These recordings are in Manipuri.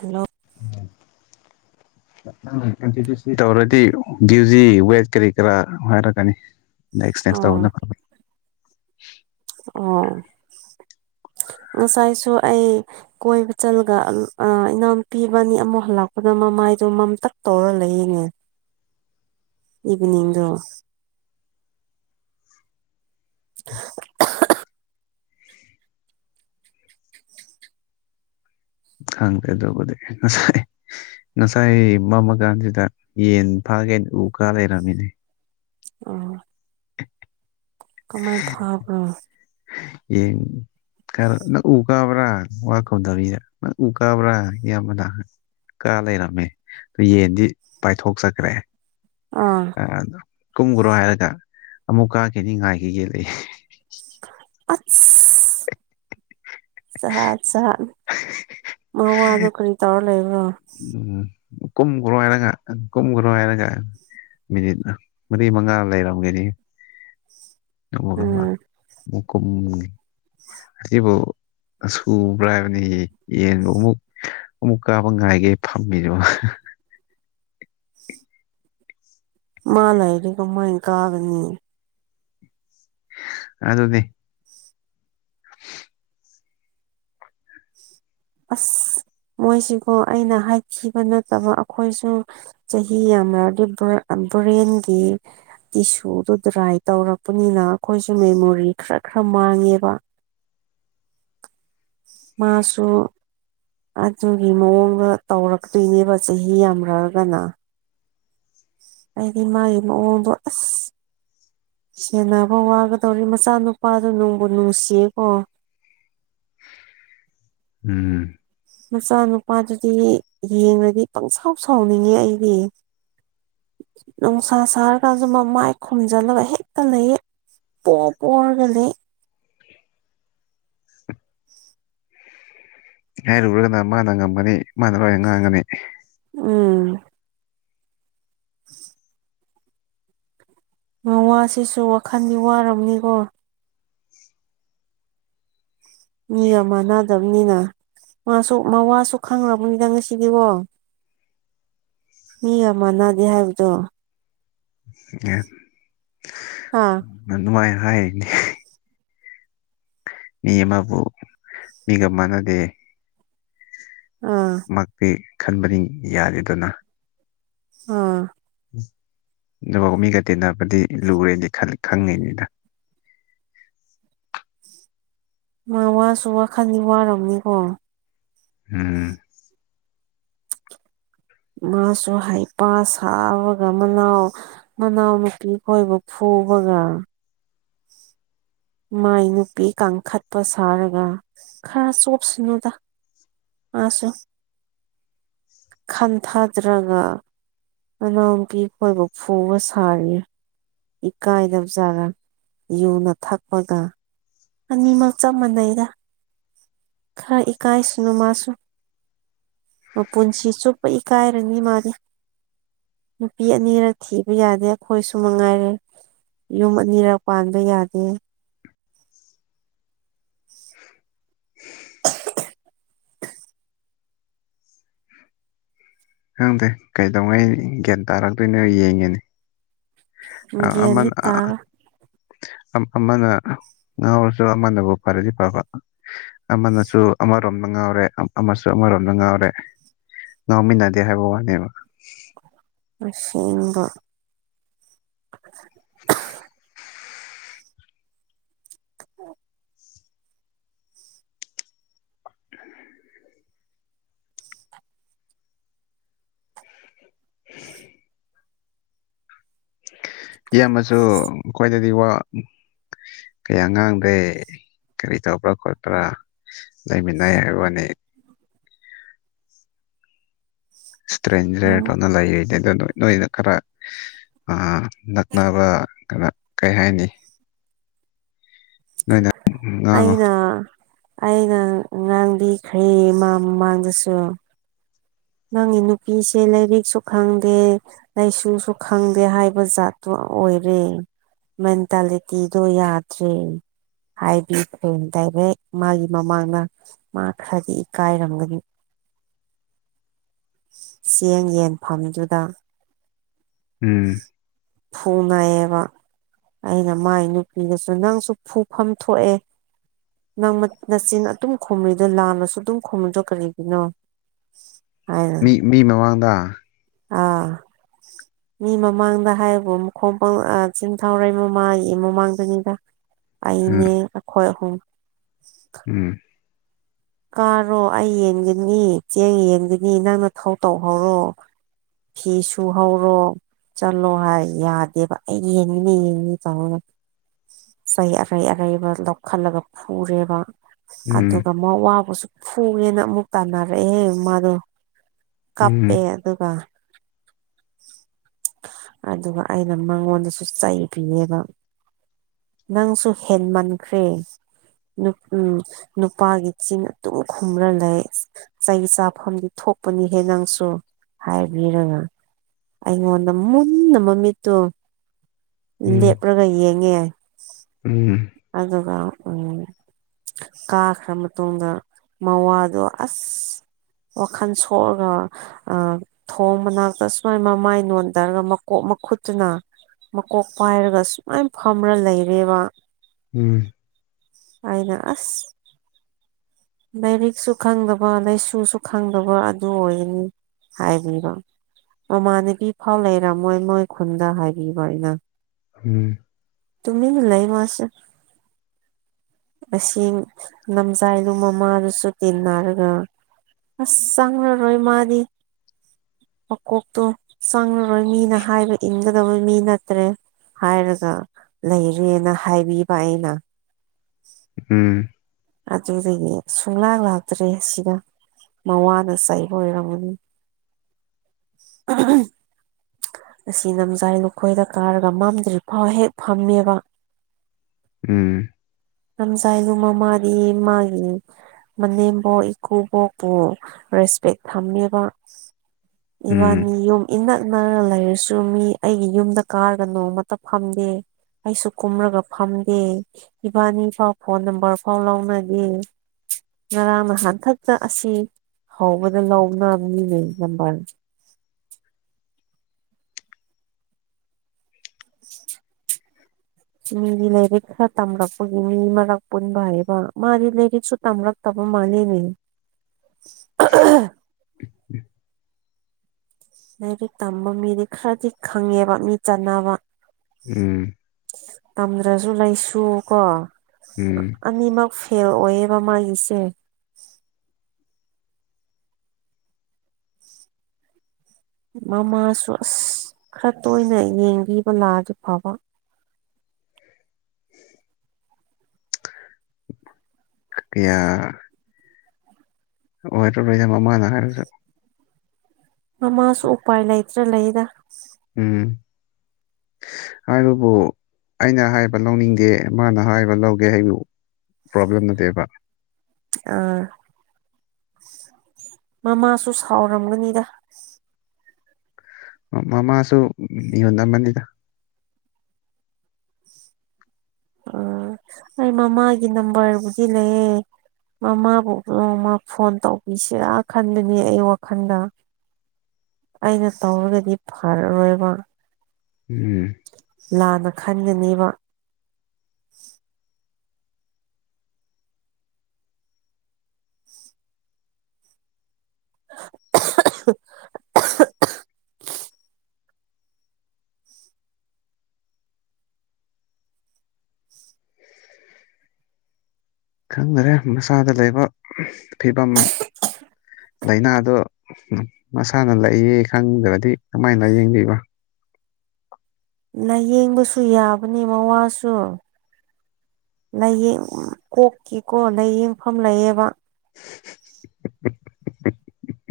ꯍꯜꯂꯣ ꯎꯝ ꯇꯧꯔꯗꯤ ꯨꯖꯤ ꯋꯦꯠ ꯀꯔꯤ ꯀꯔꯥ ꯍꯥꯏꯔꯛꯀꯅꯤ ꯅꯦꯛꯁ ꯅꯦꯛꯁ ꯇꯧꯕꯅ ꯑꯣ ꯐꯝꯃꯦ ꯑꯣ ꯅꯥꯁꯥꯏꯁꯨ ꯑꯩ ꯀꯣꯏꯕ ꯆꯠꯂꯒ ꯏꯅꯥꯎꯄꯤꯕꯅꯤ ꯑꯃꯨꯛ ꯍꯜꯂꯛꯄꯗ ꯃꯃꯥꯏꯗꯣ ꯃꯝꯇꯛ ꯇꯧꯔꯒ ꯂꯩꯌꯦꯡꯉꯦ ꯏꯚꯅꯤꯡꯗꯣ ꯈꯪꯗꯦ ꯑꯗꯨꯕꯨꯗꯤ ꯉꯁꯥꯏ ꯃꯝꯃ ꯀꯥꯟꯁꯤꯗ ꯌꯦꯟ ꯐꯥꯒꯦꯅ ꯎ ꯀꯥ ꯂꯩꯔꯝꯃꯤꯅꯦ ꯑꯣ ꯀꯥꯃꯥꯏ ꯄꯕ꯭ꯔꯣ ꯑꯦ ꯀꯔꯣ ꯎꯒꯕ꯭ꯔꯥ ꯋꯥ ꯈꯧꯗꯕꯤꯗ ꯎꯒꯕ꯭ꯔꯥ ꯌꯥꯝꯕꯅ ꯀ ꯂꯩꯔꯝꯃꯤ ꯑꯗꯨ ꯌꯦꯟꯗꯤ ꯄꯥꯏꯊꯣꯛꯆꯈ꯭ꯔꯦ ꯑꯥ ꯀꯨꯝꯈ꯭ꯔꯣ ꯍꯥꯏꯔꯒ ꯑꯃꯨꯛ ꯀꯥꯈꯤꯅꯤ ꯉꯥꯏꯈꯤ ꯌꯦꯛꯂꯛꯏ ꯑꯁ ꯖꯠ ꯖꯠ ꯅꯦ ꯃꯥ ꯋꯥꯗꯣ ꯀꯔꯤ ꯇꯥꯔ ꯂꯩꯕ꯭ꯔꯣ ꯎꯝ ꯀꯨꯝ ꯀ꯭ꯔ ꯍꯥꯏꯔꯒ ꯀꯨꯝ ꯀ꯭ꯔ ꯍꯥꯏꯔꯒ ꯃꯤꯅꯤꯠ ꯃꯔꯤ ꯃꯉꯥ ꯂꯩꯔꯝꯒꯅꯤ ꯃꯒ ꯎꯝ ꯃ ꯀꯝ ꯑꯁꯤꯕꯨ ꯁꯨꯕ꯭ꯔꯥ ꯍꯥꯏꯕꯅꯤ ꯌꯦꯟꯕꯨ ꯑꯃꯨꯛ ꯑꯃꯨꯛ ꯀꯥꯕ ꯉꯥꯏꯒꯦ ꯐꯝꯃꯤꯗꯨ ꯃꯥ ꯂꯩꯗꯤꯒꯃꯥꯏꯅ ꯀꯥꯒꯅꯤ ꯑꯗꯨꯅꯦ ꯑꯁ ꯃꯣꯏꯁꯤꯀꯣ ꯑꯩꯅ ꯍꯥꯏꯈꯤꯕ ꯅꯠꯇꯕ ꯑꯩꯈꯣꯏꯁꯨ ꯆꯍꯤ ꯌꯥꯝꯃꯗꯤ ꯕꯣꯔꯦꯟꯒꯤ ꯇꯤꯁꯨꯗꯨ ꯗ꯭ꯔꯥꯏ ꯇꯧꯔꯛꯄꯅꯤꯅ ꯑꯩꯈꯣꯏꯁꯨ ꯃꯦꯃꯣꯔꯤ ꯈꯔ ꯈꯔ ꯃꯥꯡꯉꯦꯕ ꯃꯥꯁꯨ ꯑꯗꯨꯒꯤ ꯃꯑꯣꯡꯗ ꯇꯧꯔꯛꯇꯣꯏꯅꯦꯕ ꯆꯍꯤ ꯌꯥꯝꯔꯒꯅ ꯑꯩꯗꯤ ꯃꯥꯒꯤ ꯃꯑꯣꯡꯗꯣ ꯑꯁ ꯁꯦꯟꯅꯕ ꯋꯥꯒꯗꯧꯔꯤ ꯃꯆꯥꯅꯨꯄꯥꯗꯨ ꯅꯨꯡꯕꯨ ꯅꯨꯡꯁꯤꯌꯦ ꯀꯣ ꯎꯝ ꯃꯆꯥꯅꯨꯄꯥꯗꯨꯗꯤ ꯌꯦꯡꯉꯗꯤ ꯄꯪꯁꯥꯎ ꯁꯥꯎꯅꯤꯡꯉꯦ ꯑꯩꯗꯤ ꯅꯨꯡꯁꯥ ꯁꯥꯔꯀꯥꯟꯁꯨ ꯃ ꯃꯥꯏ ꯈꯣꯝꯖꯤꯜꯂꯒ ꯍꯦꯛꯇ ꯂꯩꯌꯦ ꯄꯣꯔ ꯄꯣꯔꯒ ꯂꯩ [unintelligible] ꯍꯥꯏꯔꯨꯔꯒꯅ ꯃꯥꯅ ꯉꯝꯒꯅꯤ ꯃꯥꯅ ꯂꯣꯏꯅ ꯉꯥꯡꯒꯅꯤ ꯎꯝ [unintelligible] ꯃꯋꯥꯁꯤꯁꯨ ꯋꯥꯈꯟꯗꯤ ꯋꯥꯔꯕꯅꯤꯀꯣ ꯃꯤꯒ ꯑꯃꯥꯟꯅꯗꯕꯅꯤꯅ ꯃꯥꯁꯨ ꯃꯋꯥꯁꯨ ꯈꯪꯔꯝꯒꯅꯤꯅ ꯉꯁꯤꯗꯤꯀꯣ ꯒꯤꯒ ꯃꯥꯟꯅꯗꯦ ꯍꯥꯏꯕꯗꯣ [unintelligible] ꯍꯥꯥ ꯑꯗꯨꯃꯥꯏ ꯍꯥꯏꯔꯤꯅꯤ ꯃꯤ ꯑꯃꯕꯨ ꯃꯤꯒ ꯃꯥꯟꯅꯗꯦ ꯑꯥ ꯃꯛꯇꯤ ꯈꯟꯕꯅꯤ ꯌꯥꯗꯦꯗꯅ ꯑꯥ ꯑꯗꯨꯐꯥꯎ ꯃꯤꯒ ꯇꯤꯟꯅꯕꯗꯤ ꯂꯨꯔꯦꯗꯤ ꯈꯪꯉꯤꯅꯤꯗ ꯃꯥ ꯋꯥꯁꯨ ꯋꯥꯈꯜꯅꯤ ꯋꯥꯔꯝꯅꯤꯀꯣ ꯎꯝ ꯃꯥꯁꯨ ꯍꯩꯄꯥ ꯁꯥꯕꯒ ꯃꯅꯥꯎ ꯃꯅꯥꯎꯅꯨꯄꯤ ꯈꯣꯏꯕꯨ ꯐꯨꯕꯒ ꯃꯥꯏ ꯅꯨꯄꯤ ꯀꯥꯡꯈꯠꯄ ꯁꯥꯔꯒ ꯈꯔ ꯆꯣꯞꯁꯅꯨꯗ ꯃꯥꯁꯣ ꯈꯟꯊꯗ꯭ꯔꯒ ꯃꯅꯥꯎꯨꯄꯤ ꯈꯣꯏꯕꯨ ꯐꯨꯕ ꯁꯥꯔꯤꯌꯦ ꯏꯀꯥꯏꯗꯕ ꯖꯥꯠꯂ ꯌꯨꯅ ꯊꯛꯄꯒ ꯑꯅꯤꯃꯛ ꯆꯞ ꯃꯥꯟꯅꯩꯗ ꯈꯔ ꯏꯀꯥꯏ ꯁꯅꯨ ꯃꯥꯁꯨ ꯃꯄꯨꯟꯁꯤ ꯆꯨꯞꯄ ꯏꯀꯥꯏꯔꯅꯤ ꯃꯥꯗꯤ ꯅꯨꯄꯤ ꯑꯅꯤꯔꯛ ꯊꯤꯕ ꯌꯥꯗꯦ ꯑꯩꯈꯣꯏꯁꯨ ꯃꯉꯥꯏꯔꯦ ꯌꯨꯝ ꯑꯅꯤꯔꯛ ꯄꯥꯟꯕ ꯌꯥꯗꯦ ꯈꯪꯗꯦ ꯀꯩꯗꯧꯉꯩ ꯒ꯭ꯌꯥꯟ ꯇꯥꯔꯛꯇꯣꯏꯅꯣ ꯌꯦꯡꯉꯤꯅꯦ ꯑꯥ ꯒ꯭ꯌꯥꯟꯗꯤ ꯑꯃꯟ ꯇꯥꯔꯣꯏ ꯑꯃꯅ ꯉꯥꯎꯔꯁꯨ ꯑꯃꯅꯕꯨ ꯐꯔꯗꯤ ꯐꯕ ꯑꯃꯅꯁꯨ ꯑꯃ ꯔꯣꯝꯗ ꯉꯥꯎꯔꯦ ꯑꯃꯁꯨ ꯑꯃꯔꯣꯝꯗ ꯉꯥꯎꯔꯦ ꯉꯥꯎꯃꯤꯟꯅꯗꯦ ꯍꯥꯏꯕ ꯋꯥꯅꯦꯕ ꯑꯁꯦꯡꯕ ꯑꯣ [unintelligible] ꯏꯌꯥꯝꯃꯁꯨ ꯑꯩꯈꯣꯏꯗꯗꯤ ꯋꯥ ꯀꯌꯥ ꯉꯥꯡꯗꯦ ꯀꯔꯤ ꯇꯧꯕ꯭ꯔꯥ ꯈꯣꯠꯄ꯭ꯔꯥ ꯂꯩꯃꯤꯟꯅꯩ ꯍꯥꯏ ꯋꯥꯅꯤ ꯏꯁꯇ꯭ꯔꯦꯟꯖꯔ ꯎꯝ ꯗꯧꯅ [unintelligible] ꯅꯣꯏꯗ ꯈꯔ ꯅꯛꯅꯕ ꯑ ꯅꯛꯅꯕ ꯀꯩ ꯍꯥꯏꯅꯤ ꯅꯣꯏꯅ ꯉꯥꯡꯉꯣ ꯑꯩꯅꯥ ꯑꯩꯅ ꯉꯥꯡꯕꯤꯈ꯭ꯔꯦ ꯃꯃꯥꯡꯗꯁꯨ ꯅꯪꯒꯤ ꯅꯨꯄꯤꯁꯦ ꯂꯥꯏꯔꯤꯛꯁꯨ ꯈꯪꯗꯦ ꯂꯩꯁꯨꯁꯨ ꯈꯪꯗꯦ ꯍꯥꯏꯕ ꯖꯥꯠꯇꯨ ꯑꯣꯏꯔꯦ ꯃꯦꯟꯇꯥꯂꯤꯇꯤꯗꯣ ꯌꯥꯗ꯭ꯔꯦ ꯍꯥꯏꯗꯤ ꯐ ꯗꯥꯏꯚꯦꯛ ꯃꯥꯒꯤ ꯃꯃꯥꯡꯅ ꯃꯥ ꯈꯔꯗꯤ ꯏꯀꯥꯏꯔꯝꯒꯅꯤ ꯆꯦꯡ ꯌꯦꯟꯐꯝꯗꯨꯗ ꯎꯝ ꯐꯨꯅꯕ ꯑꯩꯅ ꯃꯥꯏ ꯅꯨꯄꯤꯗꯁꯨ ꯅꯪꯁꯨ ꯐꯨꯐꯝ ꯊꯣꯛꯑꯦ ꯅꯪ ꯅꯆꯤꯟ ꯑꯗꯨꯝ ꯈꯨꯝꯃꯤꯗꯣ ꯂꯥꯟꯅꯁꯨ ꯑꯗꯨꯝ ꯈꯨꯝꯃꯤꯗ꯭ꯔꯣ ꯀꯔꯤꯒꯤꯅꯣ ꯍꯥꯏꯅ ꯃꯤ ꯃꯤ ꯃꯃꯥꯡꯗ ꯑꯥ ꯃꯤ ꯃꯃꯥꯡꯗ ꯍꯥꯏꯕꯣꯣꯡꯥꯡ ꯆꯤꯡ ꯊꯥꯎꯔꯩ ꯃꯃꯥꯒꯤ ꯃꯃꯥꯡꯗꯅꯤꯗ [unintelligible] ꯑꯩꯅꯦ ꯑꯩꯈꯣꯏ ꯑꯍꯨꯝ ꯎꯝ ꯀꯥꯔꯣ ꯑꯩ ꯌꯦꯡꯒꯅꯤ ꯆꯦꯡ ꯌꯦꯡꯒꯅꯤ ꯅꯪꯅ ꯊꯧ ꯇꯧꯍꯧꯔꯣ ꯐꯤ ꯁꯨ ꯍꯧꯔꯣ ꯆꯠꯂꯣ ꯍꯥꯏ ꯌꯥꯗꯦꯕ ꯑꯩ ꯌꯦꯡꯅꯤꯅꯤ ꯌꯦꯡꯅꯤ ꯇꯪ ꯆꯩ ꯑꯔꯩ ꯑꯔꯩꯕ ꯂꯧꯈꯠꯂꯒ ꯐꯨꯔꯦꯕ ꯎꯝ ꯑꯗꯨꯒ ꯃꯥ ꯋꯥꯕꯨꯁꯨ ꯐꯨꯉꯦꯅ ꯑꯃꯨꯛ ꯇꯥꯅꯔꯛꯑꯦ ꯃꯥꯗꯣ ꯀꯄꯦ ꯎꯝ ꯑꯗꯨ ꯑꯗꯨꯒꯀ ꯑꯗꯨꯒ ꯑꯩꯅ ꯃꯉꯣꯟꯗꯁꯨ ꯆꯩꯕꯤꯌꯦꯕ ꯅꯪꯁꯨ ꯍꯦꯟꯃꯟꯈ꯭ꯔꯦ ꯎ ꯅꯨꯄꯥꯒꯤ ꯁꯤꯅ ꯑꯗꯨꯝ ꯈꯨꯝꯂ ꯂꯩ ꯆꯍꯤꯒꯤ ꯆꯥꯐꯝꯗꯤ ꯊꯣꯛꯄꯅꯤꯍꯦ ꯅꯪꯁꯨ ꯍꯥꯏꯕꯤꯔꯒ ꯑꯩꯉꯣꯟꯗ ꯃꯨꯟꯅ ꯃꯃꯤꯠꯇꯣ ꯎꯝ ꯂꯦꯞ꯭ꯔꯒ ꯌꯦꯡꯉꯦ ꯎꯝ ꯑ ꯀ ꯎꯝ ꯀꯥꯈ꯭ꯔ ꯃꯇꯨꯡꯗ ꯃꯋꯥꯗꯣ ꯑꯁ ꯋꯥꯈꯜ ꯁꯣꯛꯑꯒ ꯊꯣꯡ ꯃꯅꯥꯛꯇ ꯁꯨꯃꯥꯏ ꯃꯃꯥꯏ ꯅꯣꯟꯊꯔꯒ ꯃꯀꯣꯛ ꯃꯈꯨꯠꯇꯨꯅ ꯃꯀꯣꯛ ꯄꯥꯏꯔꯒ ꯁꯨꯃꯥꯏꯅ ꯐꯝꯔ ꯂꯩꯔꯦꯕ ꯎꯝ ꯍꯥꯏꯅ ꯑꯁ ꯂꯥꯏꯔꯤꯛꯁꯨ ꯈꯪꯗꯕ ꯂꯥꯏꯁꯨꯁꯨ ꯈꯪꯗꯕ ꯑꯗꯨ ꯑꯣꯏꯒꯅꯤ ꯍꯥꯏꯕꯤꯕꯣ ꯃꯃꯥꯟꯅꯕꯤ ꯐꯥꯎ ꯂꯩꯔꯝꯃꯣꯏ ꯃꯣꯏ ꯈꯨꯟꯗ ꯍꯥꯏꯕꯤꯕ ꯑꯩꯅ ꯎꯝ ꯇꯨꯝꯃꯤ ꯂꯩꯥꯏ ꯃꯥꯁ ꯑꯁꯤ ꯅꯝꯖꯥꯏꯗꯨ ꯃꯃꯥꯗꯨꯁꯨ ꯇꯤꯟꯅꯔꯒ ꯑꯁ ꯆꯪꯅꯔꯣꯏ ꯃꯥꯗꯤ ꯃꯀꯣꯛꯇꯣ ꯆꯪꯂꯉꯔꯣꯏ ꯃꯤꯅ ꯍꯥꯏꯕ ꯏꯟꯒꯗꯕ ꯃꯤ ꯅꯠꯇ꯭ꯔꯦ ꯍꯥꯏꯔꯒ ꯂꯩꯔꯦꯅ ꯍꯥꯏꯕꯤꯕ ꯑꯩꯅ ꯎ ꯎꯝ ꯑꯗꯨꯗꯒꯤ ꯁꯨꯡꯂꯥꯛ ꯂꯥꯛꯇ꯭ꯔꯦ ꯁꯤꯗ ꯃꯋꯥꯅ ꯁꯕ ꯑꯣꯏꯔꯝꯃꯅꯤ ꯑꯁꯤ ꯅꯝꯖꯥꯏ ꯂꯨꯈꯣꯏꯗ ꯀꯥꯔꯒ ꯃꯝꯗ꯭ꯔꯤ ꯐꯥꯎ ꯍꯦꯛ ꯐꯝꯃꯦꯕ [inaudible] ꯂꯝꯖꯥꯏꯗꯣ ꯃꯥꯃꯥꯅꯦꯌꯦ ꯃꯥꯒꯤ ꯃꯅꯦꯝꯕꯣꯛ ꯏꯀꯨꯕꯣꯛꯄꯨ ꯔꯦꯁꯄꯦꯛ ꯊꯝꯃꯦꯕ [inaudible] ꯏꯕꯥꯅꯤ ꯌꯨꯝ ꯏꯅꯛꯅꯔ ꯂꯩꯔꯁꯨ ꯃꯤ ꯑꯩꯒꯤ ꯌꯨꯝꯗ ꯀꯥꯔꯒ ꯅꯣꯡꯃꯇ ꯐꯝꯗꯦ ꯑꯩꯁꯨ ꯀꯨꯝꯔꯒ ꯐꯝꯗꯦ ꯏꯕꯥꯅꯤꯐꯥꯎ ꯐꯣꯟ ꯅꯝꯕꯔ ꯐꯥꯎ ꯂꯥꯎꯅꯒꯦ ꯉꯔꯥꯡ ꯅꯍꯟꯈꯛꯇ ꯑꯁꯤ ꯍꯥꯎꯕꯗ ꯂꯥꯎꯅꯥꯕꯅꯤꯅꯦ ꯅꯝꯕꯜ [unintelligible] [inaudible] ꯃꯤꯒꯤ ꯂꯥꯏꯔꯤꯛ ꯈꯔ ꯇꯝꯂꯛꯄꯒꯤ ꯃꯤ ꯃꯔꯛ ꯄꯨꯟꯕ ꯍꯥꯏꯕ ꯃꯥꯗꯤ ꯂꯥꯏꯔꯤꯛꯁꯨ ꯇꯝꯔꯛꯇꯕ ꯃꯥꯟꯅꯤꯅꯦ [inaudible] [unintelligible] ꯂꯥꯏꯔꯤꯛ ꯇꯝꯕ ꯃꯤꯗꯤ ꯈꯔꯗꯤ ꯈꯪꯉꯦꯕ ꯃꯤ ꯆꯥꯟꯅꯕ ꯎꯝ ꯇꯝꯗ꯭ꯔꯁꯨ ꯂꯩꯁꯨ ꯀꯣ ꯎꯝ ꯑꯅꯤꯃꯛ ꯐꯦꯜ ꯑꯣꯏꯌꯦꯕ ꯃꯥꯒꯤꯁꯦ ꯃꯃꯥꯁꯨ ꯑꯁ ꯈꯔ ꯇꯣꯏꯅ ꯌꯦꯡꯕꯤꯕ ꯂꯥꯛꯑꯗꯤ ꯐꯕ ꯑꯌꯥ ꯑꯣꯏꯔꯣꯏꯌꯦ ꯃꯃꯥꯅ ꯍꯥꯏꯔꯁꯨ ꯃꯃꯥꯁꯨ ꯎꯄꯥꯏ ꯂꯩꯇ꯭ꯔꯥ ꯂꯩꯗ ꯎꯝ ꯍꯥꯏꯕꯕꯨ ꯑꯩꯅ ꯍꯥꯏꯕ ꯂꯧꯅꯤꯡꯗꯦ ꯃꯥꯅ ꯍꯥꯏꯕ ꯂꯧꯒꯦ ꯍꯥꯏꯌꯨ ꯄ꯭ꯔꯣꯕ꯭ꯂꯦꯝ ꯅꯠꯇꯦꯕ ꯑꯥ ꯃꯃꯥꯁꯨ ꯁꯥꯎꯔꯝꯒꯅꯤꯗ ꯃꯃꯥꯁꯨ ꯃꯤꯍꯨꯟ ꯑꯃꯅꯤꯗ ꯑꯥ ꯑꯩ ꯃꯃꯥꯒꯤ ꯅꯝꯕꯔꯕꯨꯗꯤ ꯂꯩꯌꯦ ꯃꯃꯥꯕꯨ ꯅꯣꯡꯃ ꯐꯣꯟ ꯇꯧꯕꯤꯁꯤꯔꯥ ꯈꯟꯕꯅꯤ ꯑꯩ ꯋꯥꯈꯜꯗ ꯑꯩꯅ ꯇꯧꯔꯒꯗꯤ ꯐꯔꯔꯣꯏꯕ ꯎꯝ ꯂꯥꯟꯅ ꯈꯟꯒꯅꯤꯕ [unintelligible] ꯈꯪꯗꯔꯦ ꯃꯁꯥꯗ ꯂꯩꯕ ꯐꯤꯕꯝ ꯂꯩꯅꯥꯗꯣ ꯃꯁꯥꯅ ꯂꯩꯌꯦ ꯈꯪꯗ꯭ꯔꯗꯤ ꯀꯃꯥꯏ ꯅꯥꯌꯦꯡꯅꯤꯕ ꯂꯥꯏꯌꯦꯡꯕꯁꯨ ꯌꯥꯕꯅꯤ ꯃꯋꯥꯁꯨ ꯂꯩꯌꯦꯡ ꯎꯝ ꯀꯣꯛꯀꯤꯀꯣ ꯂꯥꯏꯌꯦꯡꯐꯝ ꯂꯩꯌꯦꯕ [unintelligible]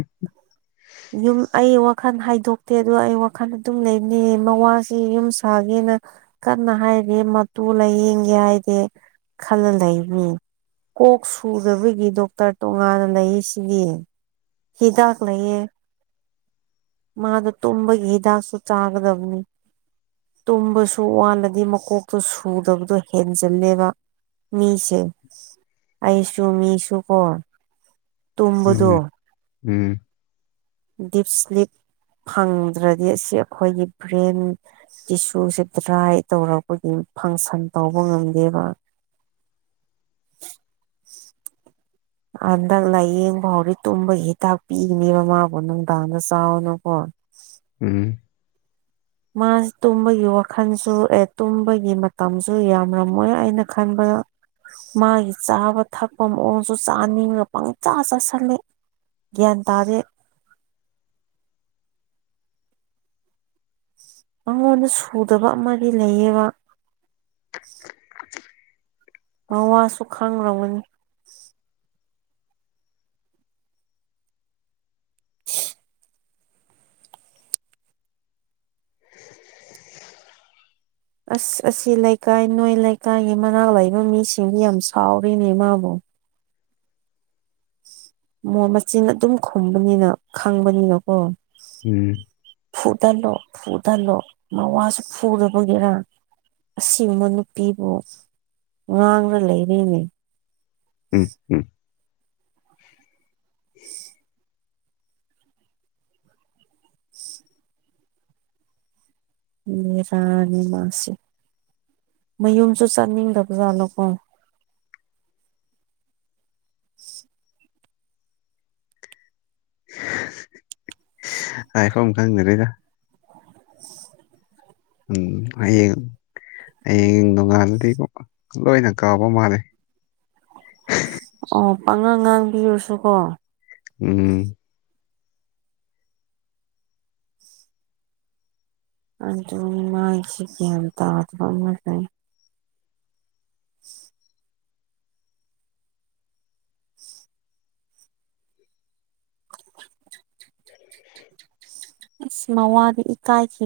ꯌꯨꯝ ꯑꯩ ꯋꯥꯈꯜ ꯍꯥꯏꯗꯣꯛꯇꯦ ꯑꯗꯣ ꯑꯩ ꯋꯥꯈꯜ ꯑꯗꯨꯝ ꯂꯩꯕꯅꯦ ꯃꯋꯥꯁꯦ ꯌꯨꯝ ꯁꯥꯒꯦꯅ ꯀꯟꯅ ꯍꯥꯏꯔꯤ ꯃꯇꯨ ꯂꯥꯏꯌꯦꯡꯒꯦ ꯍꯥꯏꯗꯦ ꯈꯜꯂ ꯂꯩꯕꯅꯦ ꯀꯣꯛ ꯁꯨꯗꯕꯒꯤ ꯗꯣꯛꯇꯔ ꯇꯣꯉꯥꯟꯅ ꯂꯩ ꯁꯤꯗꯤ ꯍꯤꯗꯥꯛ ꯂꯩꯌꯦ ꯃꯥꯗꯣ ꯇꯨꯝꯕꯒꯤ ꯍꯤꯗꯥꯛꯁꯨ ꯆꯥꯒꯗꯕꯅꯤ ꯇꯨꯝꯕꯁꯨ ꯋꯥꯠꯜꯂꯗꯤ ꯃꯀꯣꯛꯇꯣ ꯁꯨꯗꯕꯗꯣ ꯍꯦꯟꯖꯤꯜꯂꯦꯕ ꯃꯤꯁꯦ ꯑꯩꯁꯨꯨ ꯃꯤꯁꯨ ꯀꯣ ꯇꯨꯝꯕꯗꯣ ꯎꯝ ꯎꯝ ꯗꯤꯞ ꯏꯁꯂꯤꯞ ꯐꯪꯗ꯭ꯔꯗꯤ ꯑꯁꯤ ꯑꯩꯈꯣꯏꯒꯤ ꯕ꯭ꯔꯦꯟ ꯇꯤꯁꯨꯁꯦ ꯗ꯭ꯔꯥꯏ ꯇꯧꯔꯛꯄꯒꯤ ꯐꯪꯁꯟ ꯇꯧꯕ ꯉꯝꯗꯦꯕ ꯍꯟꯗꯛ ꯂꯥꯏꯌꯦꯡ ꯐꯥꯎꯗꯤ ꯇꯨꯝꯕꯒꯤ ꯍꯤꯗꯥꯛ ꯄꯤꯒꯅꯦꯕ ꯃꯃꯥꯕꯨ ꯅꯨꯡꯗꯥꯡꯗ ꯆꯥꯎꯋꯣꯅꯀꯣ ꯎꯝ ꯃꯥꯁꯤ ꯇꯨꯝꯕꯒꯤ ꯋꯥꯈꯜꯁꯨ ꯑꯦ ꯇꯨꯝꯕꯒꯤ ꯃꯇꯝꯁꯨ ꯌꯥꯝꯔꯝꯃꯣꯏ ꯑꯩꯅ ꯈꯟꯕꯗ ꯃꯥꯒꯤ ꯆꯥꯕ ꯊꯛꯄ ꯃꯑꯣꯡꯁꯨ ꯆꯥꯅꯤꯡꯉ ꯄꯪꯆꯥꯥ ꯆꯥꯁꯤꯜꯂꯦ ꯒ꯭ꯌꯥꯟ ꯇꯥꯗꯦ ꯑꯩꯉꯣꯟꯗ ꯁꯨꯗꯕ ꯑꯃꯗꯤ ꯂꯩꯌꯦꯕ ꯃꯋꯥꯁꯨ ꯈꯥꯡꯔꯝꯒꯅꯤ [unintelligible] ꯑꯁ ꯑꯁꯤ ꯂꯩꯀꯥꯏ ꯅꯣꯏ ꯂꯩꯀꯥꯏꯒꯤ ꯃꯅꯥꯛ ꯂꯩꯕ ꯃꯤꯁꯤꯡꯗꯤ ꯌꯥꯝ ꯁꯥꯎꯔꯤꯅꯦ ꯃꯥꯕꯨ ꯃ ꯃꯆꯤꯟ ꯑꯗꯨꯝ ꯈꯨꯝꯕꯅꯤꯅ ꯈꯪꯕꯅꯤꯅꯀꯣ ꯎꯝ ꯐꯨꯊꯜꯂꯣ ꯐꯨꯊꯜꯂꯣ ꯃꯋꯥꯁꯨ ꯐꯨꯗꯕꯒꯤꯔ ꯑꯁꯤꯒꯨꯕ ꯅꯨꯄꯤꯕꯨ ꯉꯥꯡꯅ ꯂꯩꯔꯤꯅꯤ ꯎꯝ ꯎꯝ [unintelligible] ꯕꯦꯔꯅꯤ ꯃꯥꯁꯤ ꯃꯌꯨꯝꯁꯨ ꯆꯠꯅꯤꯡꯗꯕꯖꯥꯠꯂꯣꯀꯣ [unintelligible] ꯎ [unintelligible] ꯍꯥꯢꯐꯝ ꯈꯪꯗꯔꯦꯗ [unintelligible] ꯎꯝ ꯍꯌꯦꯡ ꯍꯌꯦꯡ ꯅꯣꯡꯉꯥꯟꯜꯂꯗꯤ ꯂꯣꯏꯅ ꯀꯥꯕ ꯃꯥꯜꯂꯦ ꯑꯣ ꯄꯥꯉꯥꯡ ꯉꯥꯡꯕꯤꯔꯨꯔꯁꯨꯀꯣ ꯎꯝ ꯑꯗꯨꯃꯥꯢ ꯒꯌꯥꯟ ꯇꯥꯗꯕ ꯑꯃ ꯂꯩ [unintelligible] ꯑꯁ ꯃꯋꯥꯗꯣ ꯏꯀꯥꯏꯗꯦ